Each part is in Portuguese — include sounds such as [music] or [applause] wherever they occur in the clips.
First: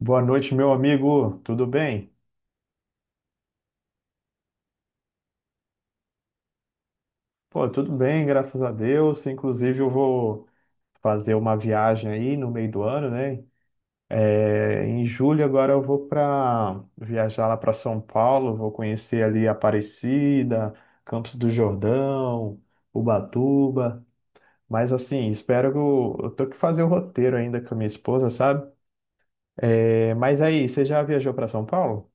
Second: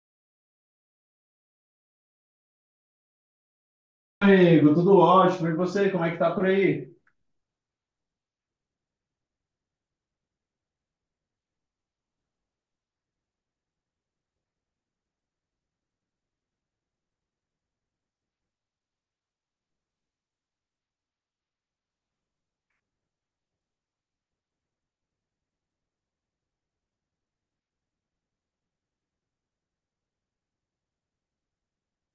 Boa noite, meu amigo. Tudo bem? Amigo, tudo ótimo. E você, como é que tá por aí? Pô, tudo bem, graças a Deus. Inclusive, eu vou fazer uma viagem aí no meio do ano, né? É, em julho agora eu vou para viajar lá para São Paulo, vou conhecer ali Aparecida, Campos do Jordão, Ubatuba. Mas assim, espero que eu tô que fazer o roteiro ainda com a minha esposa, sabe? É, mas aí, você já viajou para São Paulo?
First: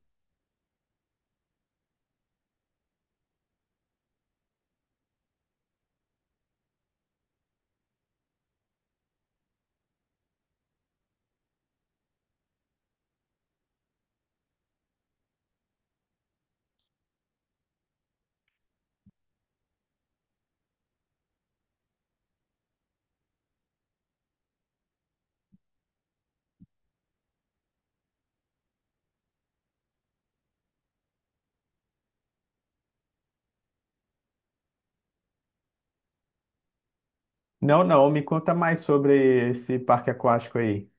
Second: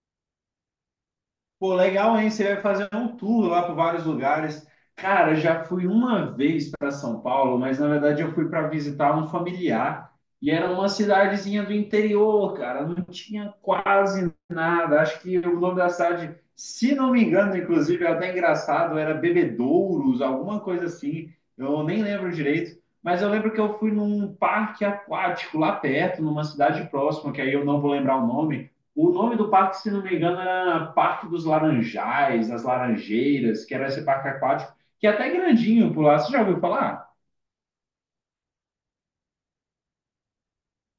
Pô, legal, hein? Você vai fazer um tour lá por vários lugares. Cara, já fui uma vez para São Paulo, mas na verdade eu fui para visitar um familiar e era uma cidadezinha do interior, cara. Não tinha quase nada. Acho que o nome da cidade, se não me engano, inclusive, é até engraçado, era Bebedouros, alguma coisa assim. Eu nem lembro direito. Mas eu lembro que eu fui num parque aquático lá perto, numa cidade próxima, que aí eu não vou lembrar o nome. O nome do parque, se não me engano, era Parque dos Laranjais, das Laranjeiras, que era esse parque aquático, que é até grandinho por lá. Você já ouviu falar? Não, não. Me conta mais sobre esse parque aquático aí.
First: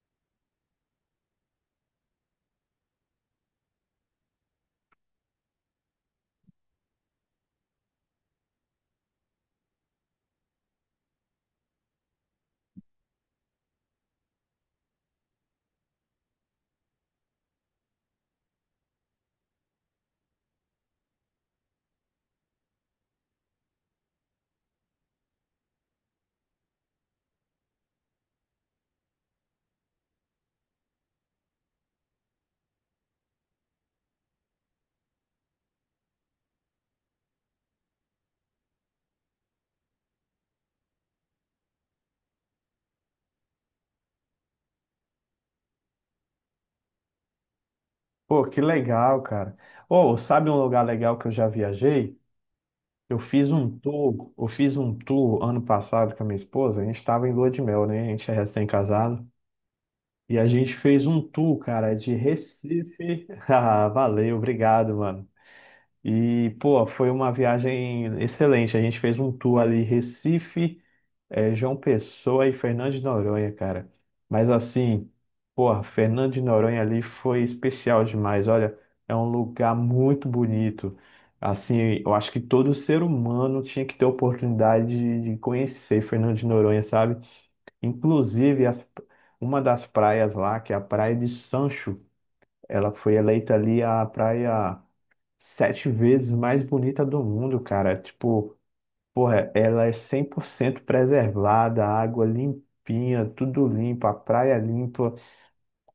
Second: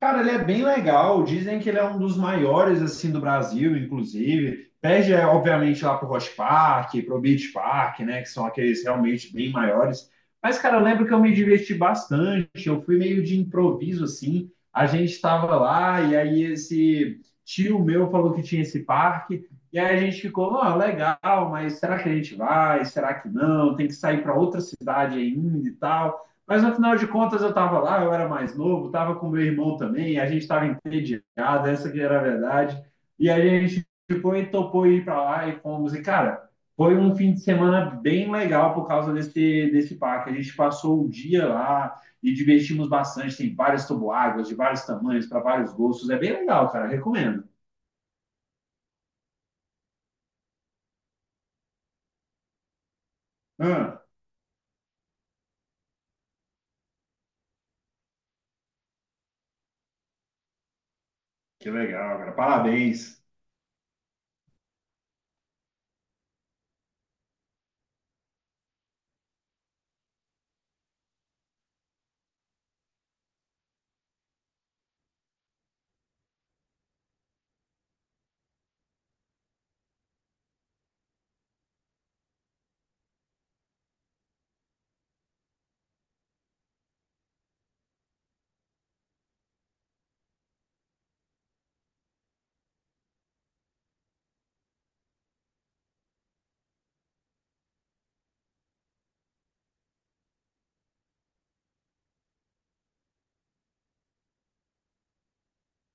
Cara, ele é bem legal. Dizem que ele é um dos maiores assim do Brasil, inclusive. Perde, é, obviamente, lá pro Rock Park, pro Beach Park, né? Que são aqueles realmente bem maiores. Mas, cara, eu lembro que eu me diverti bastante. Eu fui meio de improviso, assim. A gente estava lá e aí esse tio meu falou que tinha esse parque. E aí a gente ficou, ó, legal, mas será que a gente vai? Será que não? Tem que sair para outra cidade ainda e tal. Mas no final de contas eu estava lá, eu era mais novo, estava com meu irmão também, a gente estava entediado, essa que era a verdade. E aí a gente foi topou ir para lá e fomos. E cara, foi um fim de semana bem legal por causa desse parque. A gente passou o dia lá e divertimos bastante. Tem várias toboáguas de vários tamanhos, para vários gostos. É bem legal, cara, recomendo. Pô, que legal, cara. Ou sabe um lugar legal que eu já viajei? Eu fiz um Ah, tour, eu fiz um tour ano passado com a minha esposa. A gente estava em lua de mel, né? A gente é recém-casado. E a gente fez um tour, que cara, de legal, cara, parabéns. Recife. [laughs] Ah, valeu, obrigado, mano. E, pô, foi uma viagem excelente. A gente fez um tour ali, Recife. É João Pessoa e Fernando de Noronha, cara. Mas assim, porra, Fernando de Noronha ali foi especial demais. Olha, é um lugar muito bonito. Assim, eu acho que todo ser humano tinha que ter a oportunidade de conhecer Fernando de Noronha, sabe? Inclusive, uma das praias lá, que é a Praia de Sancho, ela foi eleita ali a praia sete vezes mais bonita do mundo, cara. Tipo, porra, ela é 100% preservada, a água limpinha, tudo limpo, a praia limpa,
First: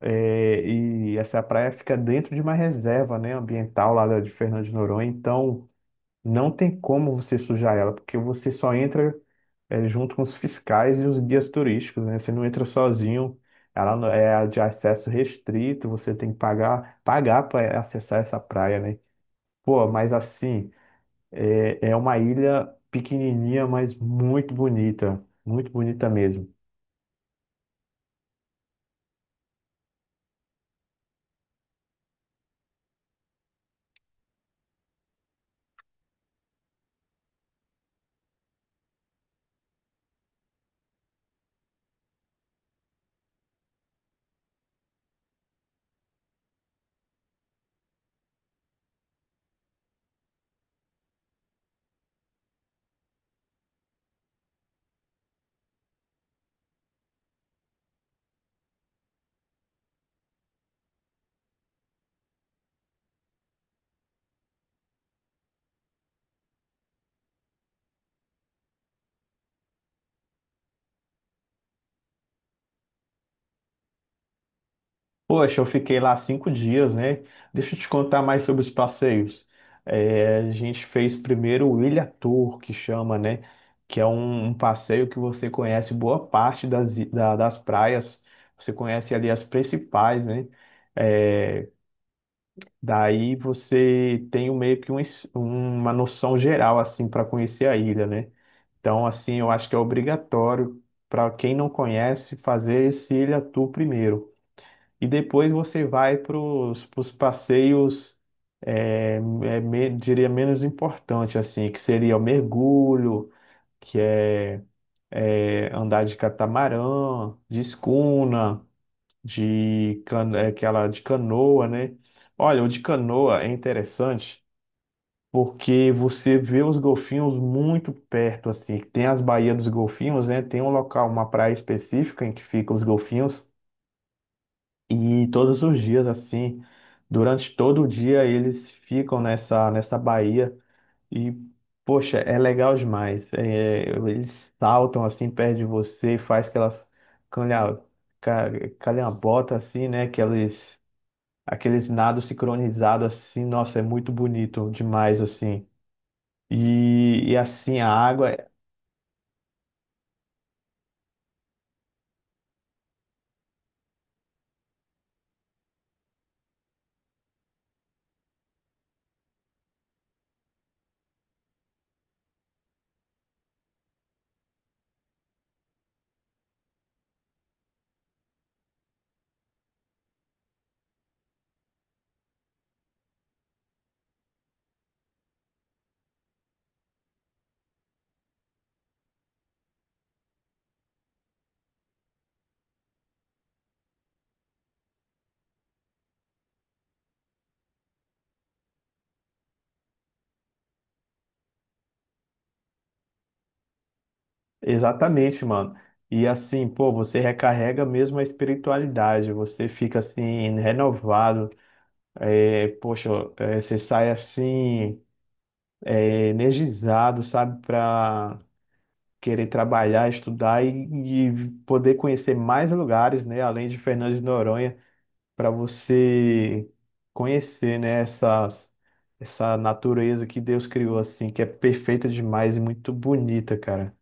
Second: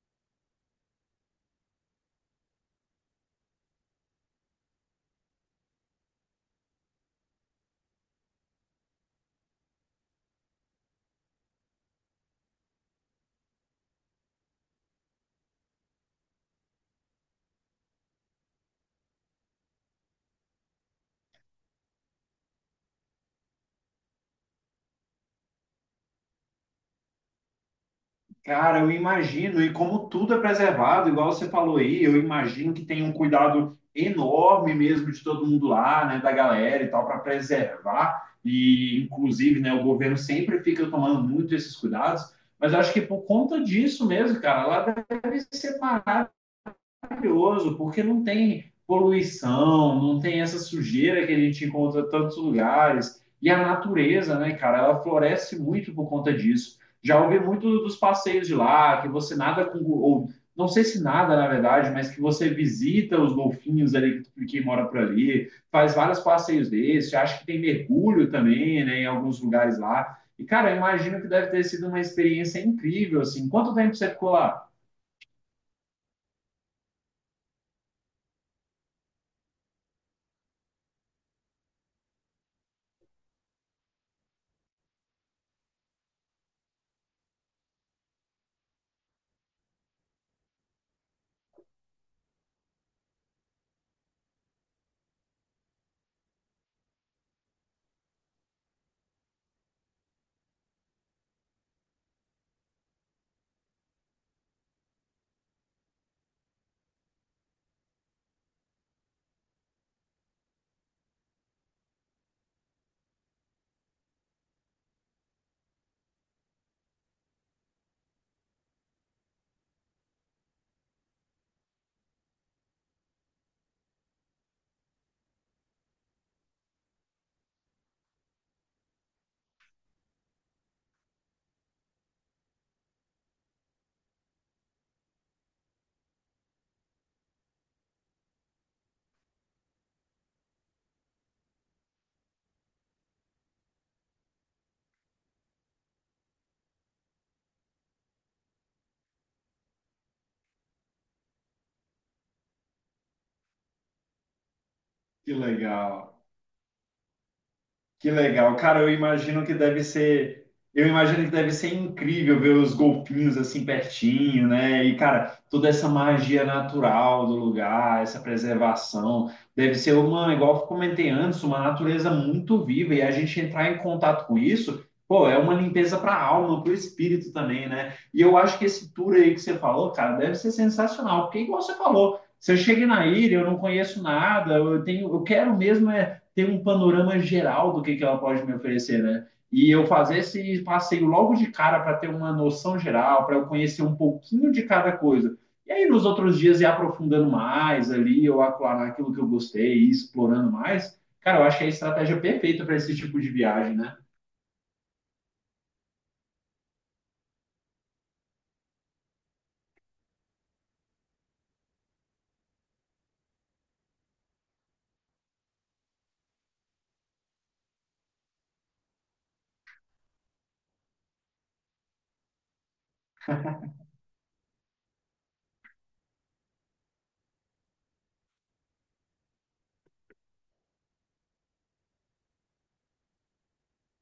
e essa praia fica dentro de uma reserva, né, ambiental lá de Fernando de Noronha, então não tem como você sujar ela, porque você só entra, junto com os fiscais e os guias turísticos, né, você não entra sozinho, ela é de acesso restrito, você tem que pagar para acessar essa praia, né. Pô, mas assim. É uma ilha pequenininha, mas muito bonita mesmo. Cara, eu imagino, e como tudo é preservado, igual você falou aí, eu imagino que tem um cuidado enorme mesmo de todo mundo lá, né, da galera e tal, para preservar. E, inclusive, né, o governo sempre fica tomando muito esses cuidados, mas eu acho que por conta disso mesmo, cara, lá deve separar maravilhoso, porque não tem poluição, não tem essa sujeira que a gente encontra em tantos lugares. E a natureza, né, cara, ela floresce muito por conta disso. Já ouvi muito dos passeios de lá, que você nada com, ou não sei se nada, na verdade, mas que você visita os golfinhos ali que mora por ali, faz vários passeios desses, acho que tem mergulho também, né, em alguns lugares lá. E, cara, eu imagino que deve ter sido uma experiência incrível, assim. Quanto tempo você ficou lá? Poxa, eu fiquei lá 5 dias, né? Deixa eu te contar mais sobre os passeios. É, a gente fez primeiro o Ilha Tour, que chama, né? Que é um passeio que você conhece boa parte das praias. Você conhece ali as principais, né? É, daí você tem meio que uma noção geral, assim, para conhecer a ilha, né? Então, assim, eu acho que é obrigatório para quem não conhece fazer esse Ilha Tour primeiro. E depois você vai para os passeios, é, diria, menos importante, assim, que seria o mergulho, que é andar de catamarã, de escuna, de, aquela de canoa, né? Olha, o de canoa é interessante porque você vê os golfinhos muito perto, assim. Tem as baías dos golfinhos, né? Tem um local, uma praia específica em que ficam os golfinhos, e todos os dias, assim, durante todo o dia, eles ficam nessa baía, e, poxa, é legal demais. É, eles saltam, assim, perto de você e faz aquelas calha, ca- calhambotas, assim, né? Aqueles nados sincronizados, assim. Nossa, é muito bonito demais, Que assim. legal. E assim, a Que água, legal. Cara, eu imagino que deve ser. Eu imagino que deve ser incrível ver os golfinhos assim pertinho, né? E, cara, toda essa magia natural do lugar, essa preservação. Deve ser uma, igual eu comentei antes, uma natureza muito viva. E a gente entrar em contato com isso, pô, é uma limpeza para a alma, para o espírito também, né? E eu acho que esse tour aí que você falou, cara, deve ser sensacional. Porque, igual você falou, se eu cheguei na ilha, eu não conheço nada, eu tenho, eu quero mesmo é ter um panorama geral do que ela pode me oferecer, né? E eu fazer esse passeio logo de cara para ter uma noção geral, para eu conhecer um pouquinho de cada coisa. E aí, nos outros dias, ir aprofundando mais ali, eu aclarar aquilo que eu gostei, ir explorando mais. Cara, eu acho que é a estratégia perfeita para esse tipo de viagem, né? exatamente, mano. E assim, pô, você recarrega mesmo a espiritualidade, você fica assim, renovado. Poxa, você sai assim, energizado, sabe, para querer trabalhar, estudar e poder conhecer mais lugares, né, além de Fernando de Noronha, para você conhecer, né, essa natureza que Deus criou, assim, que é perfeita demais e muito bonita, cara.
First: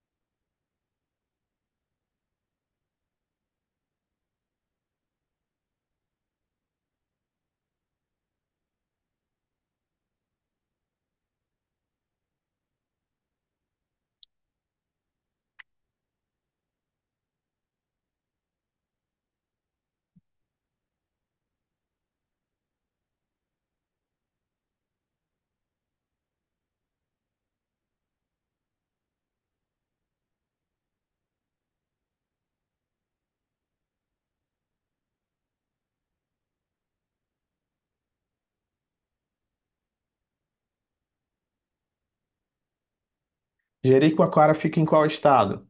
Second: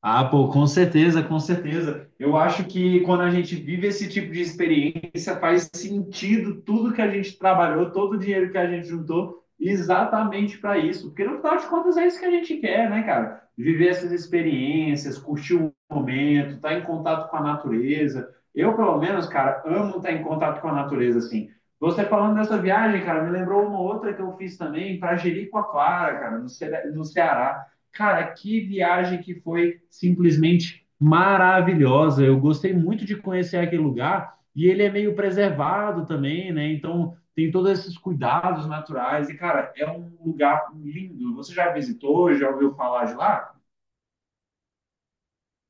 Ah, pô, com certeza, com certeza. Eu acho que quando a gente vive esse tipo de experiência, faz sentido tudo que a gente trabalhou, todo o dinheiro que a gente juntou, exatamente para isso. Porque no final de contas é isso que a gente quer, né, cara? Viver essas experiências, curtir o momento, estar em contato com a natureza. Eu, pelo menos, cara, amo estar em contato com a natureza, assim. Você falando dessa viagem, cara, me lembrou uma outra que eu fiz também para Jericoacoara, cara, no Ceará. Cara, que viagem que foi simplesmente maravilhosa. Eu gostei muito de conhecer aquele lugar e ele é meio preservado também, né? Então tem todos esses cuidados naturais. E, cara, é um lugar lindo. Você já visitou, já ouviu falar de lá? Jericoacoara fica em qual estado?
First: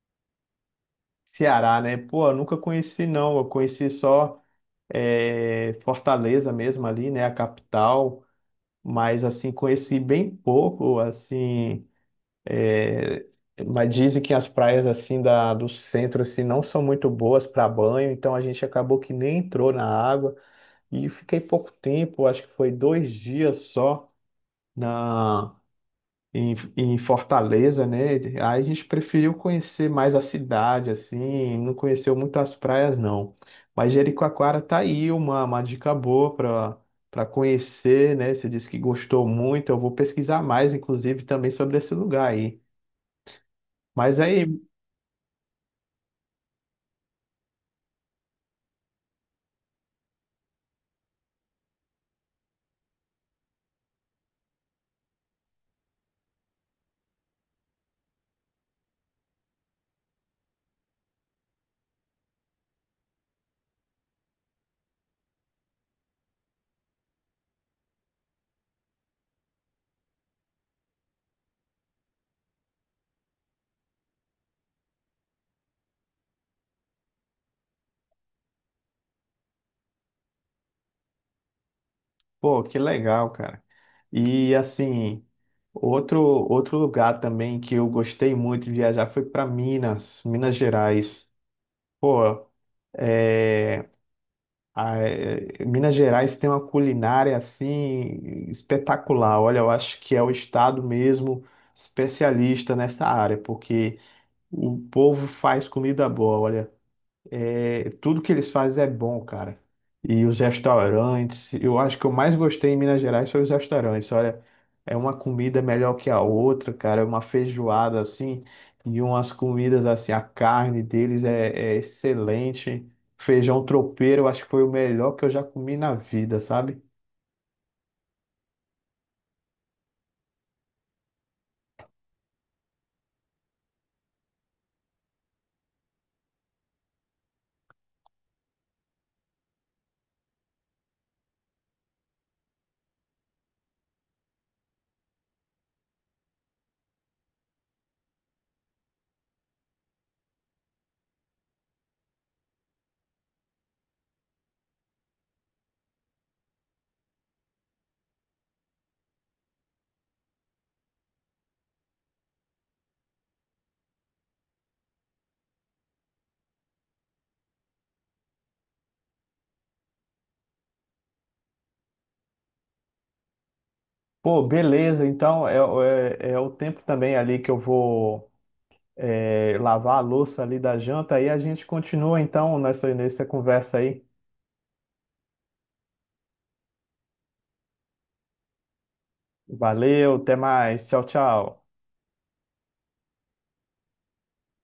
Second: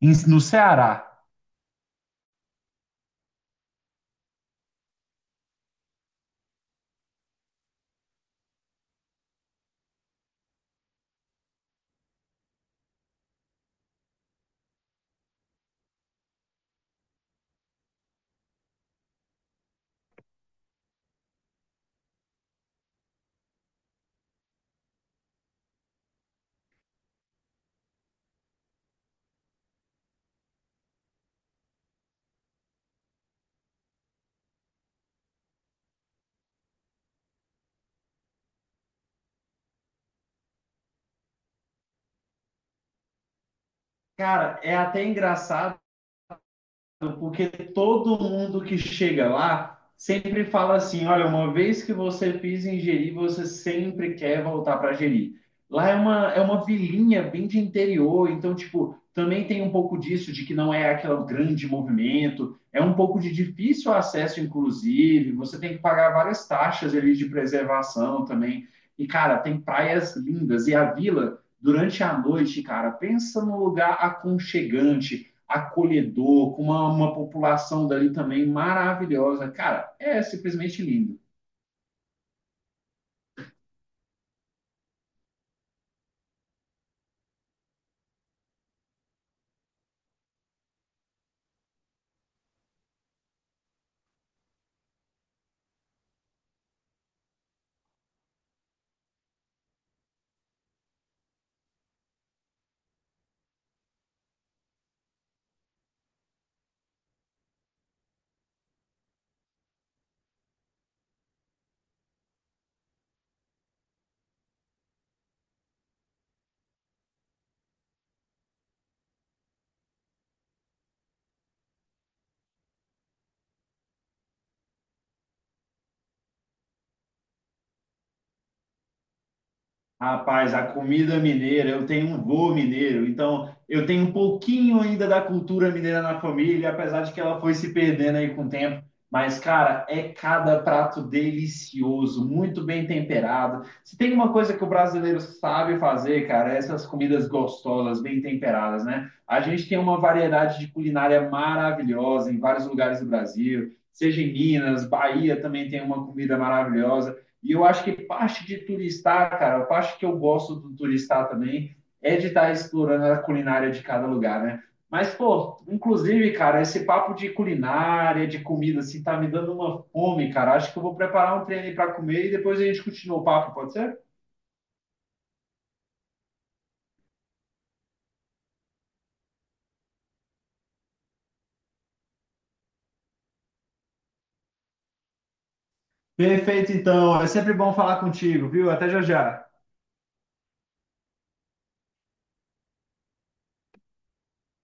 No Ceará. Ceará, né? Pô, eu nunca conheci, não. Eu conheci só Fortaleza mesmo ali, né? A capital. Mas, assim, conheci bem pouco, assim. é, Mas dizem que as praias, assim, da, do centro, assim, não são muito boas para banho. Então, a gente acabou que nem entrou na água. E fiquei pouco tempo, acho que foi 2 dias só na... em Fortaleza, né? Aí a gente preferiu conhecer mais a cidade, assim, não conheceu muito as praias, não. Mas Jericoacoara tá aí uma dica boa para conhecer, né? Você disse que gostou muito, eu vou pesquisar mais, inclusive, também sobre esse lugar aí. Mas aí, Cara, é até engraçado porque todo mundo que chega lá sempre fala assim: olha, uma vez que você pisa em Jeri, você sempre quer voltar para Jeri. Lá é é uma vilinha bem de interior, então, tipo, também tem um pouco disso, de que não é aquele grande movimento, é um pouco de difícil acesso, inclusive, você tem que pagar várias taxas ali de preservação também. E, cara, tem praias lindas, e a vila, durante a noite, cara, pensa num lugar aconchegante acolhedor, com uma população dali também maravilhosa. Cara, é simplesmente lindo. pô, que legal, cara. E assim, outro lugar também que eu gostei muito de viajar foi para Minas, Minas Gerais. Pô, ah, Minas Gerais tem uma culinária assim espetacular. Olha, eu acho que é o estado mesmo especialista nessa área, porque o povo faz comida boa. Olha, tudo que eles fazem é bom, cara. E os restaurantes, eu acho que eu mais gostei em Minas Gerais foi os restaurantes. Olha, é uma comida melhor que a outra, cara. É uma feijoada assim, e umas comidas assim. A carne deles é excelente. Feijão tropeiro, eu acho que foi o melhor que eu já comi na vida, sabe? Rapaz, a comida mineira, eu tenho um vô mineiro, então eu tenho um pouquinho ainda da cultura mineira na família, apesar de que ela foi se perdendo aí com o tempo. Mas, cara, é cada prato delicioso, muito bem temperado. Se tem uma coisa que o brasileiro sabe fazer, cara, é essas comidas gostosas, bem temperadas, né? A gente tem uma variedade de culinária maravilhosa em vários lugares do Brasil, seja em Minas, Bahia também tem uma comida maravilhosa. E eu acho que parte de turistar, cara, a parte que eu gosto do turistar também é de estar explorando a culinária de cada lugar, né? Mas, pô, inclusive, cara, esse papo de culinária, de comida, assim, tá me dando uma fome, cara. Acho que eu vou preparar um treino para comer e depois a gente continua o papo, pode ser? Pô, beleza. Então é o tempo também ali que eu vou lavar a louça ali da janta. Aí a gente continua então nessa conversa aí. Perfeito, então. É sempre bom falar contigo, viu? Até já já. Valeu, até mais. Tchau, tchau.